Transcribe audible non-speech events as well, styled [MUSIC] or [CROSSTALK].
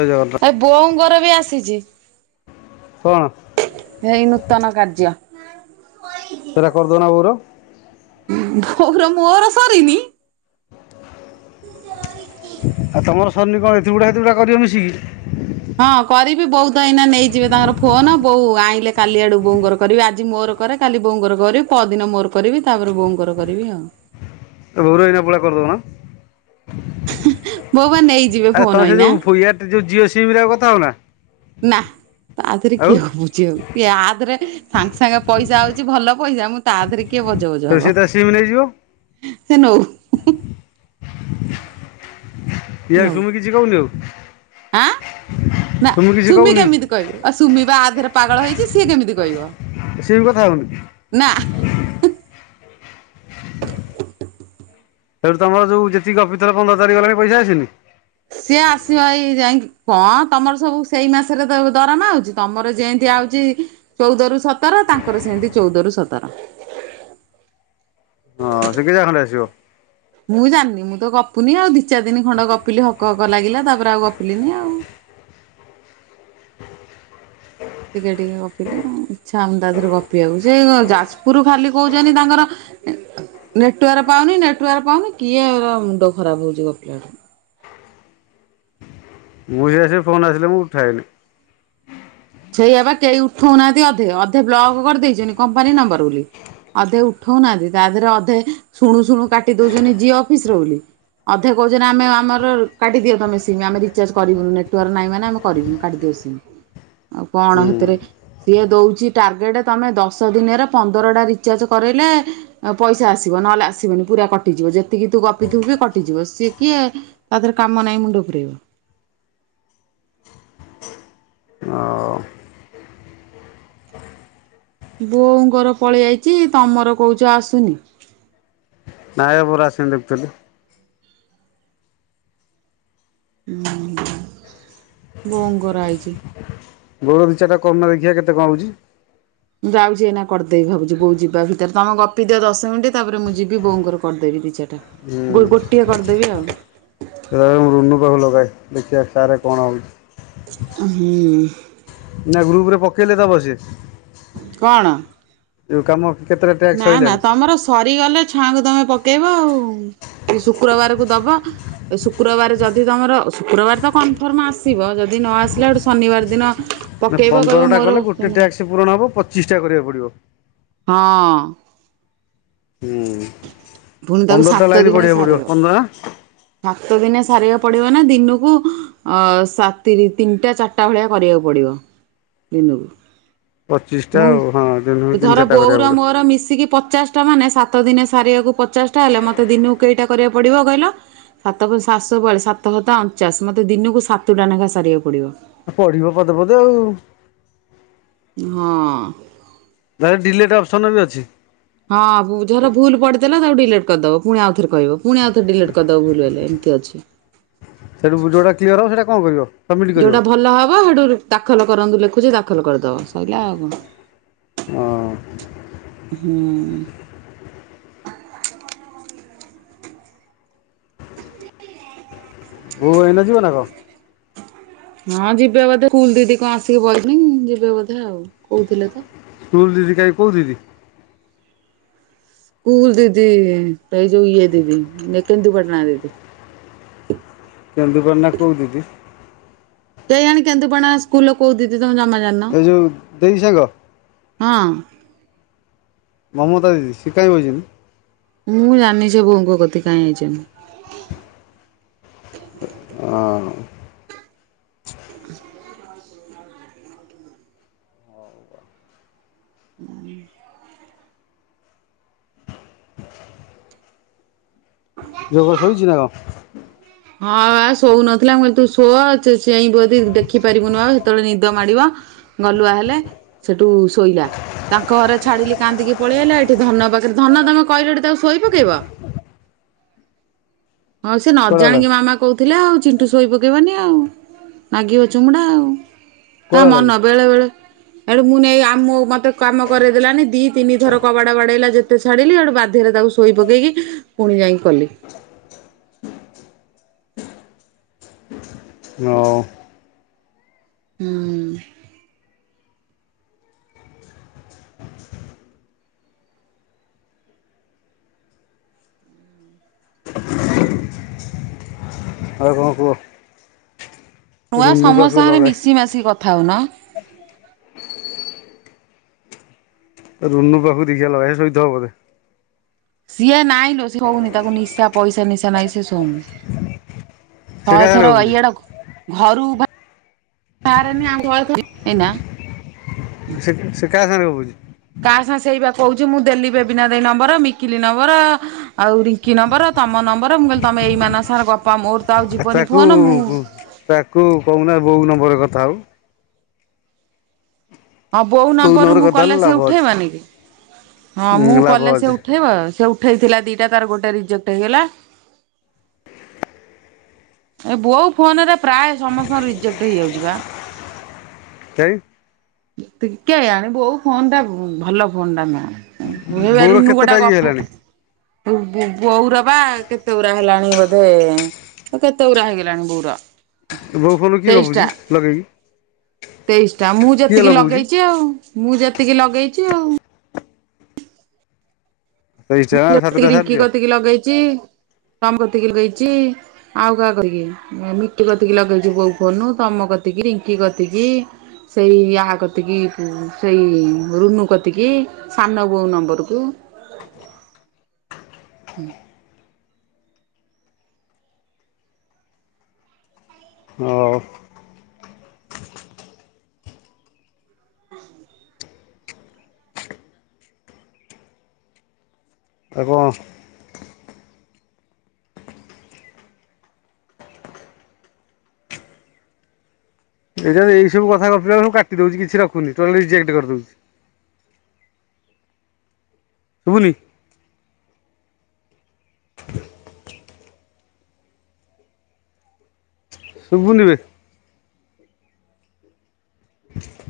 ଜୟ ଜଗନ୍ [INAUDIBLE] ଏ ବୋଉଙ୍କର ବି ଆସିଚି। କଣ? ହେଇ ନୂତନ କାର୍ଯ୍ୟ। ସେରା କରିଦଉନା ବୋଉର। ବୋଉର ମୋର ସରିନି। [UNINTELLIGIBLE] ଆଉ ତମର ସରିନି କଣ ଏଥୁରୁଗୁଡେ ହେଥୁରୁଗୁଡେ କରିବ ମିଶିକି। ହଁ କରିବି, ବୋଉ ତ ଏଇନା ନେଇଯିବେ ତାଙ୍କର ଫୋନ ବୋଉ ଆଇଁଲେ କାଲି ଆଡୁ ବୋଉଙ୍କର କରିବି। ଆଜି ମୋର କରେ କାଲି ବୋଉଙ୍କର କରିବି ପଅରଦିନ ମୋର କରିବି ତାପରେ ବୋଉଙ୍କର କରିବି ଆଉ। ଏ ମୋର ଏଇନା ପୁଳା କରିଦଉନା। ହଁ ଆରେ ତମେ ସେ ଯୋଉ ଏୟାର୍ ଯୋଉ ଜିଓ ସିମ୍ ରେ ଆଉ କଥା ହଉନା? ନା। ତା ଦେହରେ ଆଉ କିଏ ହବ। କରୁଚି ଆଉ। ଆ ଦେହରେ ସାଙ୍ଗେ ସାଙ୍ଗେ ପଇସା ଆଉଚି ଭଲ ପଇସା। ମୁଁ ତା ଦେରେ କିଏ ବଜ ବଜ ସେଠୁ ସେ ହବ। ତା ସିମ୍ ନେଇଯିବ। ସେ ନଉ। [UNINTELLIGIBLE] ନଉ କିଛି କହୁନ ଆଉ। ଆଁ? ନା କିଛି ସୁମି କହୁନି କେମିତି କହିବ ଆଉ ସୁମି ବା ଆ ଦେହରେ ପାଗଳ ହେଇଚି ସିଏ କେମିତି କହିବ। ସିଏ ବି କଥା ହଉନି? ନା ସେଇଠୁ ତମର ଯଉ ଯେତିକି ଗପିଥିଲ ପନ୍ଦର ତାରିଖ ଗଲାଣି ପଇସା ଆସିନି? ସିଏ ଆସିବ ଏଇ ଯାଇଁକି କଣ ତମର ସବୁ ସେଇ ମାସରେ ଦରମା ଆଉଚି। ତମର ଯେନ୍ତି ଆଉଚି ଚଉଦ ରୁ ସତର, ତାଙ୍କର ସେନ୍ତି ଚଉଦ ରୁ ସତର। ହଁ [UNINTELLIGIBLE] ଖଣ୍ଡେ ଆସିବ। ମୁଁ ଜାଣିନି। ମୁଁ ତ ଗପୁନି ଆଉ। ଦି ଚାର ଦିନ ଖଣ୍ଡେ ଗପିଲି ହକ ହକ ଲାଗିଲା ତାପରେ ଆଉ ଗପିଲିନି ଆଉ। ଟିକେ ଟିକେ ଗପିଲି ଆଉ। ଇଚ୍ଛା ହଉନି ତା ଦେହରେ ଗପିବାକୁ। ସେ ଯାଜପୁରୁ ଖାଲି କହୁଛନ୍ତି ତାଙ୍କର ନେଟୱାର ପାଉନି ନେଟୱାର ପାଉନି କିଏ ଏରା ମୁଣ୍ଡ ଖରାପ ହଉଚି ଗପିଲାଠୁ। ମୁଁ ବି ସେଇୟା ସେ ଫୋନ୍ ଆସିଲେ ମୁଁ ଉଠାଏନି। ସେଇଆ ପା କେହି ଉଠଉନାହାନ୍ତି ଅଧେ, ଅଧେ ବ୍ଲକ କରିଦେଇଛନ୍ତି କମ୍ପାନୀ ନମ୍ବର ବୋଲି। ଅଧେ ଉଠଉନାହାନ୍ତି। ତା ଦେହରେ ଅଧେ ଶୁଣୁ ଶୁଣୁ କାଟି ଦଉଛନ୍ତି ଜିଓ ଅଫିସ ର ବୋଲି। ଅଧେ କହୁଛନ୍ତି ଆମେ ଆମର କାଟିଦିଅ ତମେ ସିମ୍ ଆମେ ରିଚାର୍ଜ କରିବୁନୁ ନେଟୱାର୍କ ନାହିଁ ମାନେ ଆମେ କରିବୁନି କାଟିଦିଅ ସିମ୍। ଆଉ କଣ ହୁଁ ହେଥିରେ ସିଏ ଦଉଚି ଟାର୍ଗେଟ ତମେ ଦଶ ଦିନରେ ପନ୍ଦରଟା ରିଚାର୍ଜ କରେଇଲେ ଆଉ ପଇସା ଆସିବ, ନହେଲେ ଆସିବନି ପୁରା କଟିଯିବ। ଯେତିକି ତୁ ଗପିଥିବୁ ବି କଟିଯିବ। ସିଏ କିଏ ତା ଦେହରେ କାମ ନାଇଁ ମୁଣ୍ଡ ପୁରେଇବ। [UNINTELLIGIBLE] ବୋଉଙ୍କର ପଳେଇ ଆଇଚି ତମର କହୁଚ ଆସୁନି। ନାଇଁ ବା ମୋର ଆସିନି ଦେଖୁଥିଲି। ଉଁ ବୋଉଙ୍କର ଆଇଚି। ବୋଉର ଦି ଚାରିଟା କରୁନ ଦେଖିଆ କେତେ କଣ ଆଉଚି। ମୁଁ ଯାଉଚି ଏଇନା କରିଦେବି ଭାବୁଚି ବୋଉ ଯିବା ଭିତରେ। ତମେ ଗପିଦିଅ ଦଶ ମିନିଟ୍ ତାପରେ ମୁଁ ଯିବି ବୋଉଙ୍କର କରିଦେବି ଦି ଚାରିଟା। ଗୋ ଗୋଟିଏ କରିଦେବି ଆଉ। ରହ ମୁଁ ରୁନୁ ପାଖକୁ ଲଗାଏ ଦେଖିଆ ତାରେ କଣ ଆଉଚି। ହୁଁ। ନା ଗ୍ରୁପ ରେ ପକେଇଲେ ଦବ ସେ? କଣ ଯୋଉ କାମ କେତେଟା ଟ୍ୟାକ୍ସ ନା ନା ସଇଲାଣି? ତମର ସରିଗଲେ ଛୁଆଙ୍କୁ ତମେ ପକେଇବ ଆଉ ଏଇ ଶୁକ୍ରବାରକୁ ଦବ। ଏଇ ଶୁକ୍ରବାର ଯଦି ତମର ଶୁକ୍ରବାର ତ କନଫର୍ମ ଆସିବ ଯଦି ନ ଆସିଲା ହେଟୁ ଶନିବାର ଦିନ ନା ପକେଇବ କହିବ ପନ୍ଦରଟା ମୋର କଲେ ଗୋଟେ ପେମେଣ୍ଟ। ଟ୍ୟାକ୍ସ ପୂରଣ ହବ ପଚିଶଟା କରିବାକୁ ପଡିବ। ହଁ। ହୁଁ ପୁଣି ତାକୁ ପନ୍ଦରଟା ସାତ ଲାଇନ୍ ଦିନେ ପଢିବାକୁ ପଡିବ ସାରିବ। ପନ୍ଦର ସାତ ଦିନେ ସାରିବାକୁ ପଡିବ ନା ଦିନକୁ ଅ ସା ତିରି ତିନିଟା ଚା ରିଟା ଭଳିଆ କରିବାକୁ ପଡିବ ଦିନକୁ। ପଚିଶଟା ଆଉ ହଁ ଦିନକୁ ମୁଁ ତିନି ଧର ଚାରିଟା କରିବାକୁ ବୋଉର ପଡିବ। ମୋର ମିଶିକି ପଚାଶଟା ମାନେ ସା ସାତ ଦିନେ ସାରିବାକୁ ପଚାଶଟା ହେଲେ ମତେ ଦିନକୁ କେଇଟା କରିବାକୁ ପଡିବ କହିଲ। ସାତକୁ ସାତଶହ ବୟାଳିଶ ସାତ ସତା ଅଣଚାଶ। ମୋତେ ଦିନକୁ ସାତଟା ନେଖା ସାରିବାକୁ ପଡବ। ଆ ପଢିବ ପଦେ ପଦେ ଆଉ। ହଁ। ତାର ଡିଲେଟ ଅପସନ୍ ବି ଅଛି। ହଁ ଭୁ ଯୋଉରା ଭୁଲ୍ ପଡିଦେଲ ତାକୁ ଡିଲେଟ୍ କରିଦବ ଫୁଣି ଆଉ ଥରେ କହିବ। ପୁଣି ଆଉ ଥରେ ଡିଲେଟ କରିଦେବ ଭୁଲ ହେଲେ ଏମିତି ଅଛି। ସେଠୁ ଯୋଉଟା କ୍ଲିୟର ହବ ସେଟା କଣ କରିବ। ସବମିଟ୍ କରିବ ଯୋଉଟା ହଁ ଭଲ ହବ ହେଠୁ ଦାଖଲ କରନ୍ତୁ ଲେଖୁଚି ଦାଖଲ କରିଦବ ସଇଲା ଆଉ କଣ। ହଁ। ହୁଁ। ବୋଉ ଏଇନା ଯିବ ନା କଣ? ହଁ ଯିବେ ବୋଧେ ସ୍କୁଲ ଦିଦି କଣ ଆସିକି ବଇଚନ୍ତି ଯିବେ ବୋଧେ ଆଉ କହୁଥିଲେ ତ। ସ୍କୁଲ ଦିଦି କାଇଁ କୋଉ ଦିଦି। ସ୍କୁଲ ଦିଦି ଏଇ ଯୋଉ ଇଏ ଦିଦି ନେ କେନ୍ଦୁପାଟଣା ଦିଦି। କେନ୍ଦୁପାଟାଣା କୋଉ ଦିଦି? କେଇଆଣୀ କେନ୍ଦୁପଣା ସ୍କୁଲର କୋଉ ଦିଦି ତମେ ଜମା ଜାଣିନ ଏ ଯୋଉ ଦେଇ ସାଙ୍ଗ ହଁ। ମମତା ଦିଦି ସେ କାଇଁ ବ‌ଇଚନ୍ତି। ମୁଁ ଜାଣିିନି ସେ ବୋଉଙ୍କ କତିକି କାଇଁ ଆଇଚନ୍ତି। ହଁ। [UNINTELLIGIBLE] ଜୋକ ଶୋଇଚି ନା କଣ? ହଁ ବା ଶୋଉ ନଥିଲା ମୁଁ କହିଲି ତୁ ଶୋ ଚେ-ଚେଇଁବୁ ଯଦି ଦେଖିପାରିବୁନି ଆଉ ସେତେବେଳେ ନିଦ ମାଡିବ। ଗଲୁଆ ହେଲେ ସେଠୁ ଶୋଇଲା। ତାଙ୍କ ଘରେ ଛାଡିଲି କାନ୍ଦିକି ପଳେଇଲା। ଏଠି ଧନ ପାଖରେ ଧନ ତମେ କହିଲ ଏଠି ତାକୁ ଶୋଇ ପକେଇବ। ହଁ ସେ ନ କୁଆଡେ ଗଲା ଜାଣିକି ମାମା କୋଉଥିଲା ଆଉ ଚିଣ୍ଟୁ ଶୋଇ ପକେଇବନି ଆଉ ନିଗିବ ଚୁମୁଡା ଆଉ। ତା କୁଆଡେ ଗଲା କି? ମନ ବେଳେ ବେଳେ ଏଣୁ ମୁଁ ନେଇ ଆମ ମୋ ମତେରୁ କାମ କରେଇ ଦେଲାନି ଦି ତିନି ଥର କବାଡ ବାଡେଇଲା ଯେ ଗୋଟେ ଛାଡିଲି ହେଟୁ ବାଧ୍ୟରେ ତାକୁ ଶୋଇ ପକେଇକି ପୁଣି ଯାଇଁକି କଲି। ହଁ। ହୁଁ। ଆଉ କଣ କୁ଼ହ। ନୂଆ ସମସ୍ତସାଙ୍ଗରେ ଲଗାଏ ମିଶି ମାସିକି କଥା ହୋଉନ। ରୁନୁ ପାଖୁ ଦି ଜାଲ ଏ ଶୋଇଥିବ ବୋଧେ। ସିଏ ନାଇଁ ଲୋ ସେ ହଉନି ତାକୁ ନିଶା ପଇସା ନିଶା ନାଇଁ ସେ ଶୋଉନି। ସେ ଶହେ କାହା ସାଙ୍ଗରେ ଥର ଗପୁଛି ଇଆଡକ୍ ଘରୁ ବା [INAUDIBLE] ହାରେନି [UNINTELLIGIBLE] ଏଇନା ସେ ସେ କାଆ ସାଙ୍ଗରେ [UNINTELLIGIBLE] କା ସାଁ ସେଇ ବା କହୁଚି ମୁଁ ଦେଲି ବେବିନା ଦେଇ ନମ୍ବର ମିକିଲି ନମ୍ବର। ଆଉ ରିଙ୍କି ନମ୍ବର ତମ ନମ୍ବର ମୁଁ କହିଲି ତମେ ଏଇ ମାନ ସାଙ୍ଗ [UNINTELLIGIBLE] ଗପ ଆଉ ମୋର ତ ଆଉ ଆ ଯିବନି ତାକୁ ଫୋନ ମୁଁ ତାକୁ କହୁନା ବୋଉ ନମ୍ବରେ କଥା ହଉ। ହଁ ବୋଉ ନମ୍ବରରୁୁ ନମ୍ବରରେ ମୁଁ କଥା ହେଲେ କଲେ ସେ ଲାଭ ଅଛି। ଉଠେଇବନି କି ହଁ ମୁଁ ଉଁ ଲାଭ କଲେ ସେ ଅଛି ଉଠ୍ ଠେଇବ ସେ ଉଠାଇଥିଲା ଦିଟା ତାର ଗୋଟେ ରିଜେକ୍ଟ ହେଇଗଲା। ଏ ବୋଉ ଫୋନ୍ ରେ ପ୍ରାୟ ସମସ୍ତଙ୍କ ରିଜେକ୍ଟ ହେଇଯାଉଚି ବା। [UNINTELLIGIBLE] [UNINTELLIGIBLE] କେଆଣି ବୋଉ ଫୋନ୍ ଟା ଭଲ ଫୋନ୍ ଟା ନୁଅ। ମୁଁ ବା ବୋଉର ରୁନୁ କେତେଟା ଗୋଟା ଇଏ ଗପୁ ହେଲାଣି ବୁ ବୁ‌ ବୋଉର ବା କେତେ ଉରା ହେଲାଣି ବୋଧେ ଏଁ ଏ କେତେ ଗୁରା ହେଇ ଗଲାଣି ବୋଉର। ବୋଉ ଫୋନୁ କିଏ ଗପୁଚି ଲଗେଇ କି? ତେଇଶ୍ ଟା ମୁଁ ଯେତିକି ଲଗଉଛି ଲଗେଇଚି ଆଉ ମୁଁ ଯେତିକି ଲଗେଇଚି ଆଉ। ତେଇଶ ଟଙ୍କା ଆଉ ମୁଁ [UNINTELLIGIBLE] କି ସାତଟା ରିଙ୍କି ସାରିଦିଅ କତିକି ଲଗେଇଚି ତମ କତିକି ଲଗେଇଚି। ଆଉ କାଆ କ [UNINTELLIGIBLE] କି ମିଟି କତିକି ଲଗେଇଛି ବୋଉ ଫୋନୁ ତମ କତିକି ରିଙ୍କି କତିକି। ସେଇ ଆ କତିକି ହୁଁ ସେଇ ରୁନୁ କତିକି। ସାନବୋଉ ନମ୍ବରକୁ। ହୁଁ। ହଉ। [INAUDIBLE] ଆଉ କଁ ଏଇ ଯୋ ଏଇ ସବୁ କଥା ଗପିଲାଳୁ କାଟି ଦଉଚି କିଛି ରଖୁନି ଟୋଟାଲି ରିଜେକ୍ଟ କରି ଦଉଚି। [UNINTELLIGIBLE] ଶୁଭୁନି ବେ। [INAUDIBLE]